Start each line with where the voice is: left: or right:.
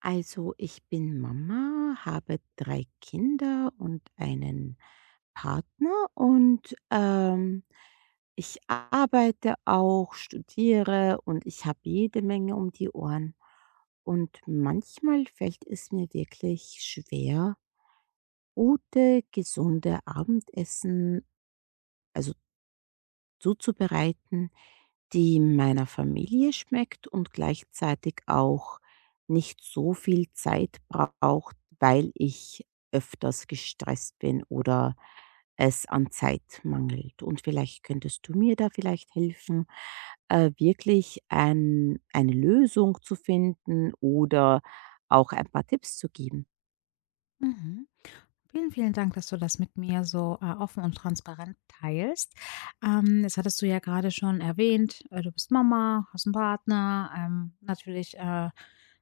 right: Also, ich bin Mama, habe 3 Kinder und einen Partner und, ich arbeite auch, studiere und ich habe jede Menge um die Ohren. Und manchmal fällt es mir wirklich schwer, gute, gesunde Abendessen also, zuzubereiten, die meiner Familie schmeckt und gleichzeitig auch nicht so viel Zeit braucht, weil ich öfters gestresst bin oder es an Zeit mangelt. Und vielleicht könntest du mir da vielleicht helfen, wirklich eine Lösung zu finden oder auch ein paar Tipps zu geben.
left: Mhm. Vielen, vielen Dank, dass du das mit mir so, offen und transparent teilst. Jetzt hattest du ja gerade schon erwähnt, du bist Mama, hast einen Partner, natürlich,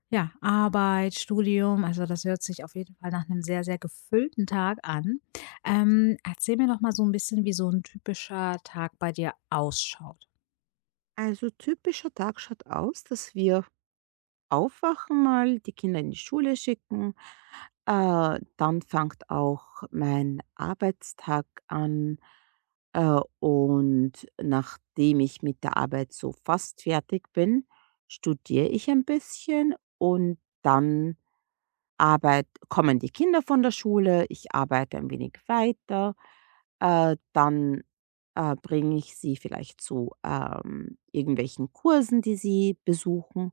left: ja, Arbeit, Studium. Also, das hört sich auf jeden Fall nach einem sehr, sehr gefüllten Tag an. Erzähl mir noch mal so ein bisschen, wie so ein typischer Tag bei dir ausschaut.
right: Also typischer Tag schaut aus, dass wir Aufwachen mal, die Kinder in die Schule schicken. Dann fängt auch mein Arbeitstag an. Und nachdem ich mit der Arbeit so fast fertig bin, studiere ich ein bisschen und dann Arbeit kommen die Kinder von der Schule, ich arbeite ein wenig weiter, äh, dann, bringe ich sie vielleicht zu, irgendwelchen Kursen, die sie besuchen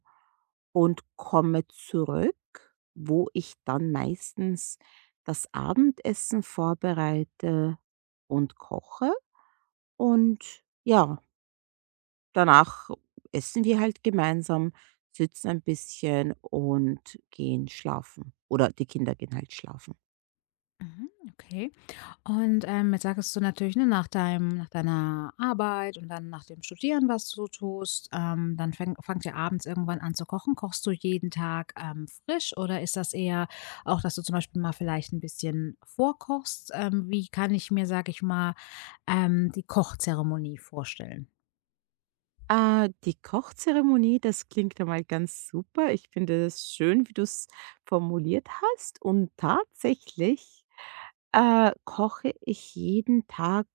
right: und komme zurück, wo ich dann meistens das Abendessen vorbereite und koche und ja. Danach essen wir halt gemeinsam, sitzen ein bisschen und gehen schlafen. Oder die Kinder gehen halt schlafen.
left: Mhm, okay. Und, jetzt sagtest du natürlich, ne, nach deiner Arbeit und dann nach dem Studieren, was du so tust, dann fäng fangt ihr abends irgendwann an zu kochen. Kochst du jeden Tag, frisch oder ist das eher auch, dass du zum Beispiel mal vielleicht ein bisschen vorkochst? Wie kann ich mir, sag ich mal, die Kochzeremonie vorstellen?
right: Die Kochzeremonie, das klingt einmal ganz super. Ich finde es schön, wie du es formuliert hast. Und tatsächlich koche ich jeden Tag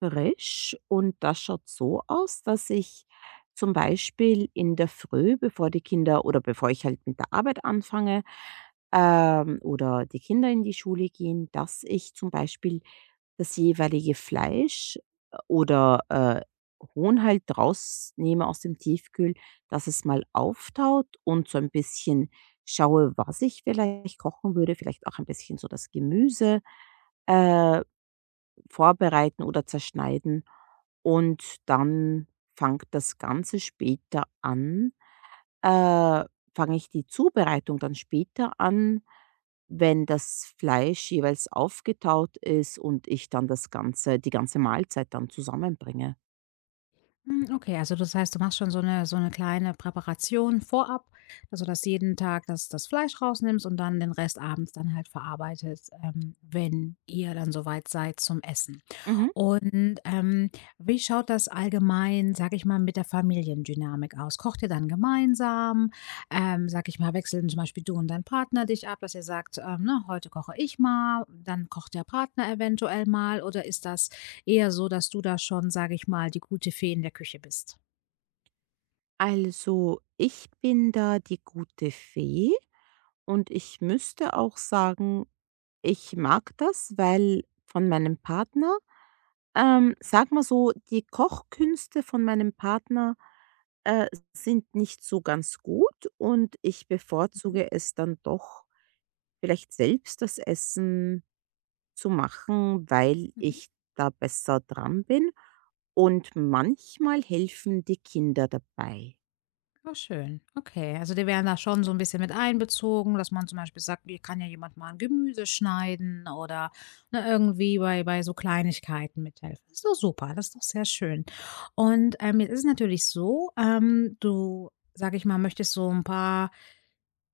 right: frisch und das schaut so aus, dass ich zum Beispiel in der Früh, bevor die Kinder oder bevor ich halt mit der Arbeit anfange, oder die Kinder in die Schule gehen, dass ich zum Beispiel das jeweilige Fleisch äh, oder, äh, Huhn halt rausnehme aus dem Tiefkühl, dass es mal auftaut und so ein bisschen schaue, was ich vielleicht kochen würde, vielleicht auch ein bisschen so das Gemüse, äh vorbereiten oder zerschneiden und dann fängt das Ganze später an äh, fange ich die Zubereitung dann später an, wenn das Fleisch jeweils aufgetaut ist und ich dann das ganze die ganze Mahlzeit dann zusammenbringe.
left: Hm, okay, also das heißt, du machst schon so eine kleine Präparation vorab, also, dass jeden Tag das Fleisch rausnimmst und dann den Rest abends dann halt verarbeitet, wenn ihr dann soweit seid zum Essen.
right: Mhm.
left: Und, wie schaut das allgemein, sag ich mal, mit der Familiendynamik aus? Kocht ihr dann gemeinsam? Sage ich mal, wechseln zum Beispiel du und dein Partner dich ab, dass ihr sagt, ne: „Heute koche ich mal“, dann kocht der Partner eventuell mal oder ist das eher so, dass du da schon, sag ich mal, die gute Fee in der Küche bist?
right: Also, ich bin da die gute Fee und ich müsste auch sagen, ich mag das, weil von meinem Partner sage mal so, die Kochkünste von meinem Partner, äh, sind nicht so ganz gut und ich
left: Mhm,
right: bevorzuge es dann doch, vielleicht selbst das Essen zu machen, weil
left: mhm.
right: ich da besser dran bin. Und manchmal helfen die Kinder dabei.
left: Oh, schön. Okay, also die werden da schon so ein bisschen mit einbezogen, dass man zum Beispiel sagt: „Mir kann ja jemand mal 'n Gemüse schneiden“ oder, ne, irgendwie bei so Kleinigkeiten mithelfen. Das ist doch super, das ist doch sehr schön. Und, jetzt ist es natürlich so, du, sage ich mal, möchtest so ein paar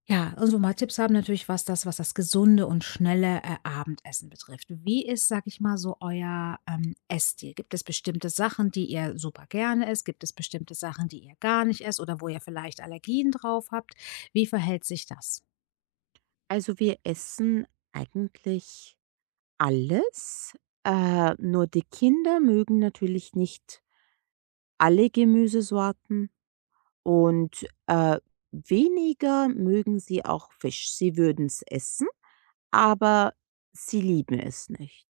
left: ja, unsere mal Tipps haben natürlich was das gesunde und schnelle, Abendessen betrifft. Wie ist, sag ich mal, so euer, Essstil? Gibt es bestimmte Sachen, die ihr super gerne esst? Gibt es bestimmte Sachen, die ihr gar nicht esst oder wo ihr vielleicht Allergien drauf habt? Wie verhält sich das?
right: Also wir essen eigentlich alles, nur die Kinder mögen natürlich nicht alle Gemüsesorten. Und, weniger mögen sie auch Fisch. Sie würden's essen, aber sie lieben es nicht.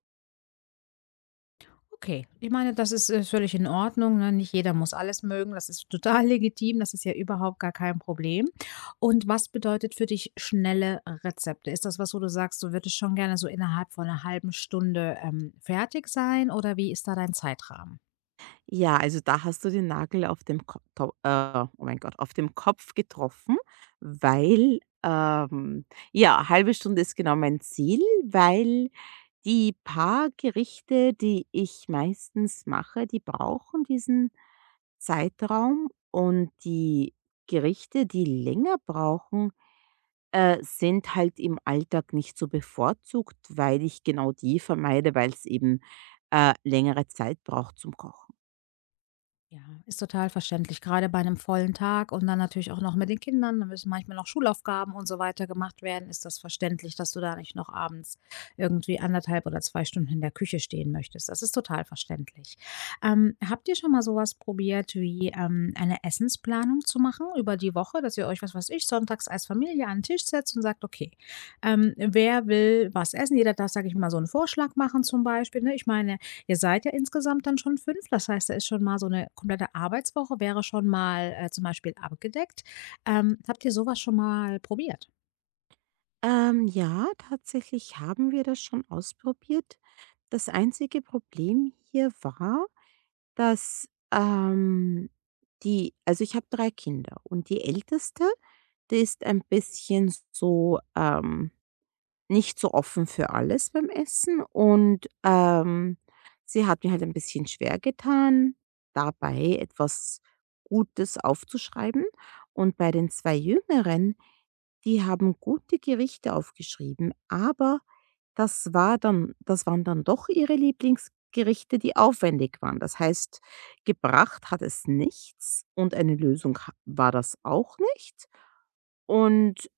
left: Okay, ich meine, das ist, völlig in Ordnung, ne? Nicht jeder muss alles mögen. Das ist total legitim. Das ist ja überhaupt gar kein Problem. Und was bedeutet für dich schnelle Rezepte? Ist das was, wo du sagst, du würdest schon gerne so innerhalb von einer halben Stunde, fertig sein oder wie ist da dein Zeitrahmen?
right: Ja, also da hast du den Nagel auf dem Ko oh mein Gott, auf dem Kopf getroffen, weil ja, halbe Stunde ist genau mein Ziel, weil die paar Gerichte, die ich meistens mache, die brauchen diesen Zeitraum und die Gerichte, die länger brauchen, sind halt im Alltag nicht so bevorzugt, weil ich genau die vermeide, weil es eben, längere Zeit braucht zum Kochen.
left: Ja, ist total verständlich. Gerade bei einem vollen Tag und dann natürlich auch noch mit den Kindern, da müssen manchmal noch Schulaufgaben und so weiter gemacht werden, ist das verständlich, dass du da nicht noch abends irgendwie anderthalb oder 2 Stunden in der Küche stehen möchtest. Das ist total verständlich. Habt ihr schon mal so was probiert wie, eine Essensplanung zu machen über die Woche, dass ihr euch, was weiß ich, sonntags als Familie an den Tisch setzt und sagt: „Okay, wer will was essen?“ Jeder darf, sage ich mal, so einen Vorschlag machen zum Beispiel, ne? Ich meine, ihr seid ja insgesamt dann schon 5. Das heißt, da ist schon mal so eine komplette Arbeitswoche wäre schon mal, zum Beispiel abgedeckt. Habt ihr sowas schon mal probiert?
right: Ja, tatsächlich haben wir das schon ausprobiert. Das einzige Problem hier war, dass, die also, ich habe 3 Kinder und die Älteste, die ist ein bisschen so, nicht so offen für alles beim Essen und, sie hat mir halt ein bisschen schwer getan, dabei etwas Gutes aufzuschreiben. Und bei den 2 Jüngeren, die haben gute Gerichte aufgeschrieben, aber das waren dann doch ihre Lieblingsgerichte, die aufwendig waren. Das heißt, gebracht hat es nichts und eine Lösung ha war das auch nicht. Und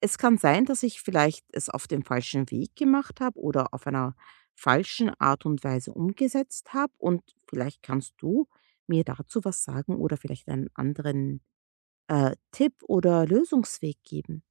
right: es kann sein, dass ich vielleicht es auf dem falschen Weg gemacht habe oder auf einer falschen Art und Weise umgesetzt habe und vielleicht kannst du mir dazu was sagen oder vielleicht einen anderen, Tipp oder Lösungsweg geben.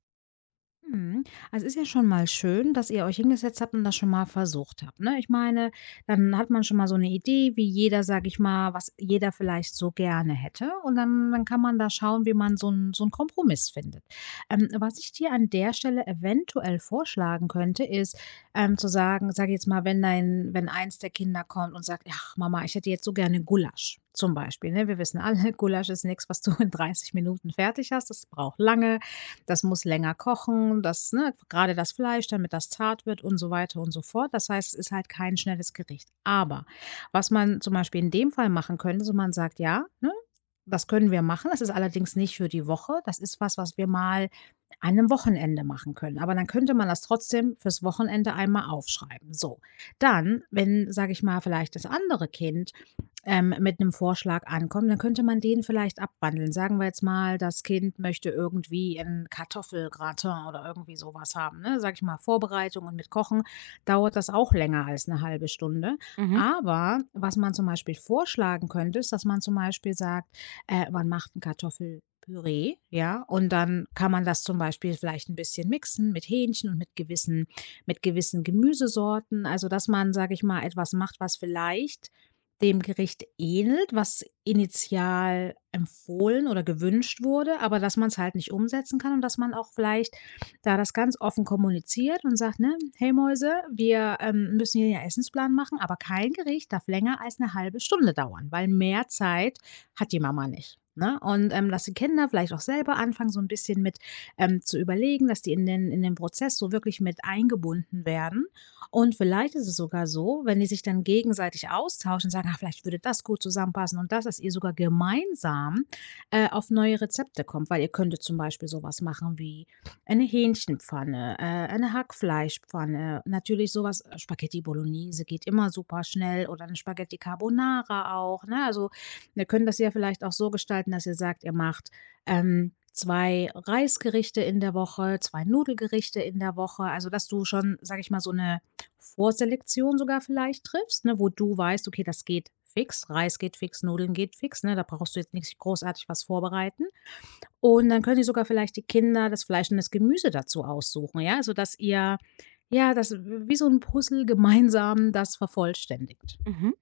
left: Mhm. Also, ist ja schon mal schön, dass ihr euch hingesetzt habt und das schon mal versucht habt, ne? Ich meine, dann hat man schon mal so eine Idee, wie jeder, sage ich mal, was jeder vielleicht so gerne hätte, und dann kann man da schauen, wie man so einen so 'n Kompromiss findet. Was ich dir an der Stelle eventuell vorschlagen könnte, ist, zu sagen sage jetzt mal, wenn dein wenn eins der Kinder kommt und sagt: „Ach Mama, ich hätte jetzt so gerne Gulasch“, zum Beispiel, ne? Wir wissen alle, Gulasch ist nichts, was du in 30 Minuten fertig hast. Das braucht lange. Das muss länger kochen, das, ne, grade das Fleisch, damit das zart wird und so weiter und so fort. Das heißt, es ist halt kein schnelles Gericht. Aber was man zum Beispiel in dem Fall machen könnte, so man sagt: „Ja, ne, das können wir machen.“ Das ist allerdings nicht für die Woche. Das ist was, was wir mal an 'nem Wochenende machen können. Aber dann könnte man das trotzdem fürs Wochenende einmal aufschreiben. So, dann, wenn, sage ich mal, vielleicht das andere Kind mit einem Vorschlag ankommen, dann könnte man den vielleicht abwandeln. Sagen wir jetzt mal, das Kind möchte irgendwie ein Kartoffelgratin oder irgendwie so was haben, ne? Sag ich mal, Vorbereitung und mit Kochen dauert das auch länger als eine halbe Stunde.
right: Mhm,
left: Aber was man zum Beispiel vorschlagen könnte, ist, dass man zum Beispiel sagt, man macht ein Kartoffelpüree, ja, und dann kann man das zum Beispiel vielleicht ein bisschen mixen mit Hähnchen und mit gewissen Gemüsesorten. Also, dass man, sage ich mal, etwas macht, was vielleicht dem Gericht ähnelt, was initial empfohlen oder gewünscht wurde, aber dass man es halt nicht umsetzen kann und dass man auch vielleicht da das ganz offen kommuniziert und sagt, ne: „Hey Mäuse, wir, müssen hier 'nen Essensplan machen, aber kein Gericht darf länger als eine halbe Stunde dauern, weil mehr Zeit hat die Mama nicht“, ne? Und, dass die Kinder vielleicht auch selber anfangen, so ein bisschen mit, zu überlegen, dass die in den Prozess so wirklich mit eingebunden werden. Und vielleicht ist es sogar so, wenn die sich dann gegenseitig austauschen, sagen, ah, vielleicht würde das gut zusammenpassen und das, dass ihr sogar gemeinsam auf neue Rezepte kommt, weil ihr könntet zum Beispiel sowas machen wie eine Hähnchenpfanne, eine Hackfleischpfanne, natürlich sowas, Spaghetti Bolognese geht immer super schnell oder eine Spaghetti Carbonara auch. Ne? Also ihr könnt das ja vielleicht auch so gestalten, dass ihr sagt, ihr macht zwei Reisgerichte in der Woche, zwei Nudelgerichte in der Woche. Also dass du schon, sag ich mal, so eine Vorselektion sogar vielleicht triffst, ne, wo du weißt: „Okay, das geht fix, Reis geht fix, Nudeln geht fix“, ne? Da brauchst du jetzt nicht großartig was vorbereiten. Und dann können die sogar vielleicht die Kinder das Fleisch und das Gemüse dazu aussuchen, ja, sodass ihr ja, das wie so ein Puzzle gemeinsam das vervollständigt.
right: mhm.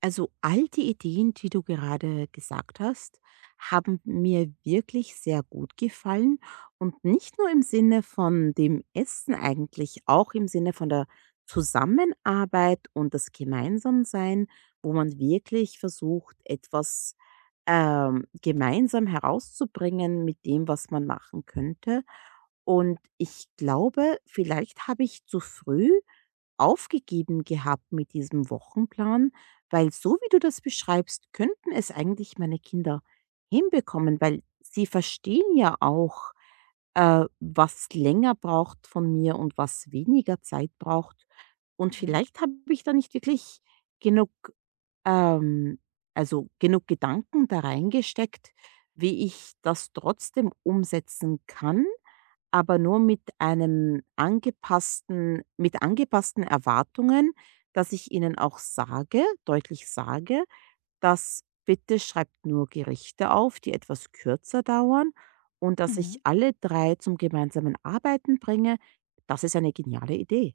right: Also all die Ideen, die du gerade gesagt hast, haben mir wirklich sehr gut gefallen und nicht nur im Sinne von dem Essen eigentlich, auch im Sinne von der Zusammenarbeit und das Gemeinsamsein, wo man wirklich versucht, etwas gemeinsam herauszubringen mit dem, was man machen könnte. Und ich glaube, vielleicht habe ich zu früh aufgegeben gehabt mit diesem Wochenplan, weil so wie du das beschreibst, könnten es eigentlich meine Kinder hinbekommen, weil sie verstehen ja auch, was länger braucht von mir und was weniger Zeit braucht. Und
left: Mhm,
right: vielleicht habe ich da nicht wirklich genug, ähm, also genug Gedanken da reingesteckt, wie ich das trotzdem umsetzen kann, aber nur mit angepassten Erwartungen, dass ich ihnen auch sage deutlich sage: dass: „Bitte schreibt nur Gerichte auf, die etwas kürzer dauern“, und dass
left: mhm.
right: ich alle 3 zum gemeinsamen Arbeiten bringe. Das ist eine geniale Idee.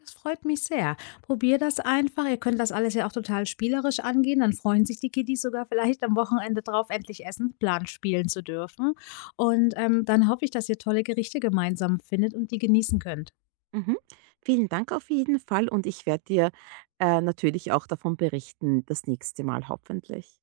left: Das freut mich sehr. Probier das einfach. Ihr könnt das alles ja auch total spielerisch angehen. Dann freuen sich die Kiddies sogar vielleicht am Wochenende drauf, endlich Essensplan spielen zu dürfen. Und dann hoffe ich, dass ihr tolle Gerichte gemeinsam findet und die genießen könnt.
right: Mhm. Vielen Dank auf jeden Fall und ich werde dir natürlich auch davon berichten, das nächste Mal hoffentlich.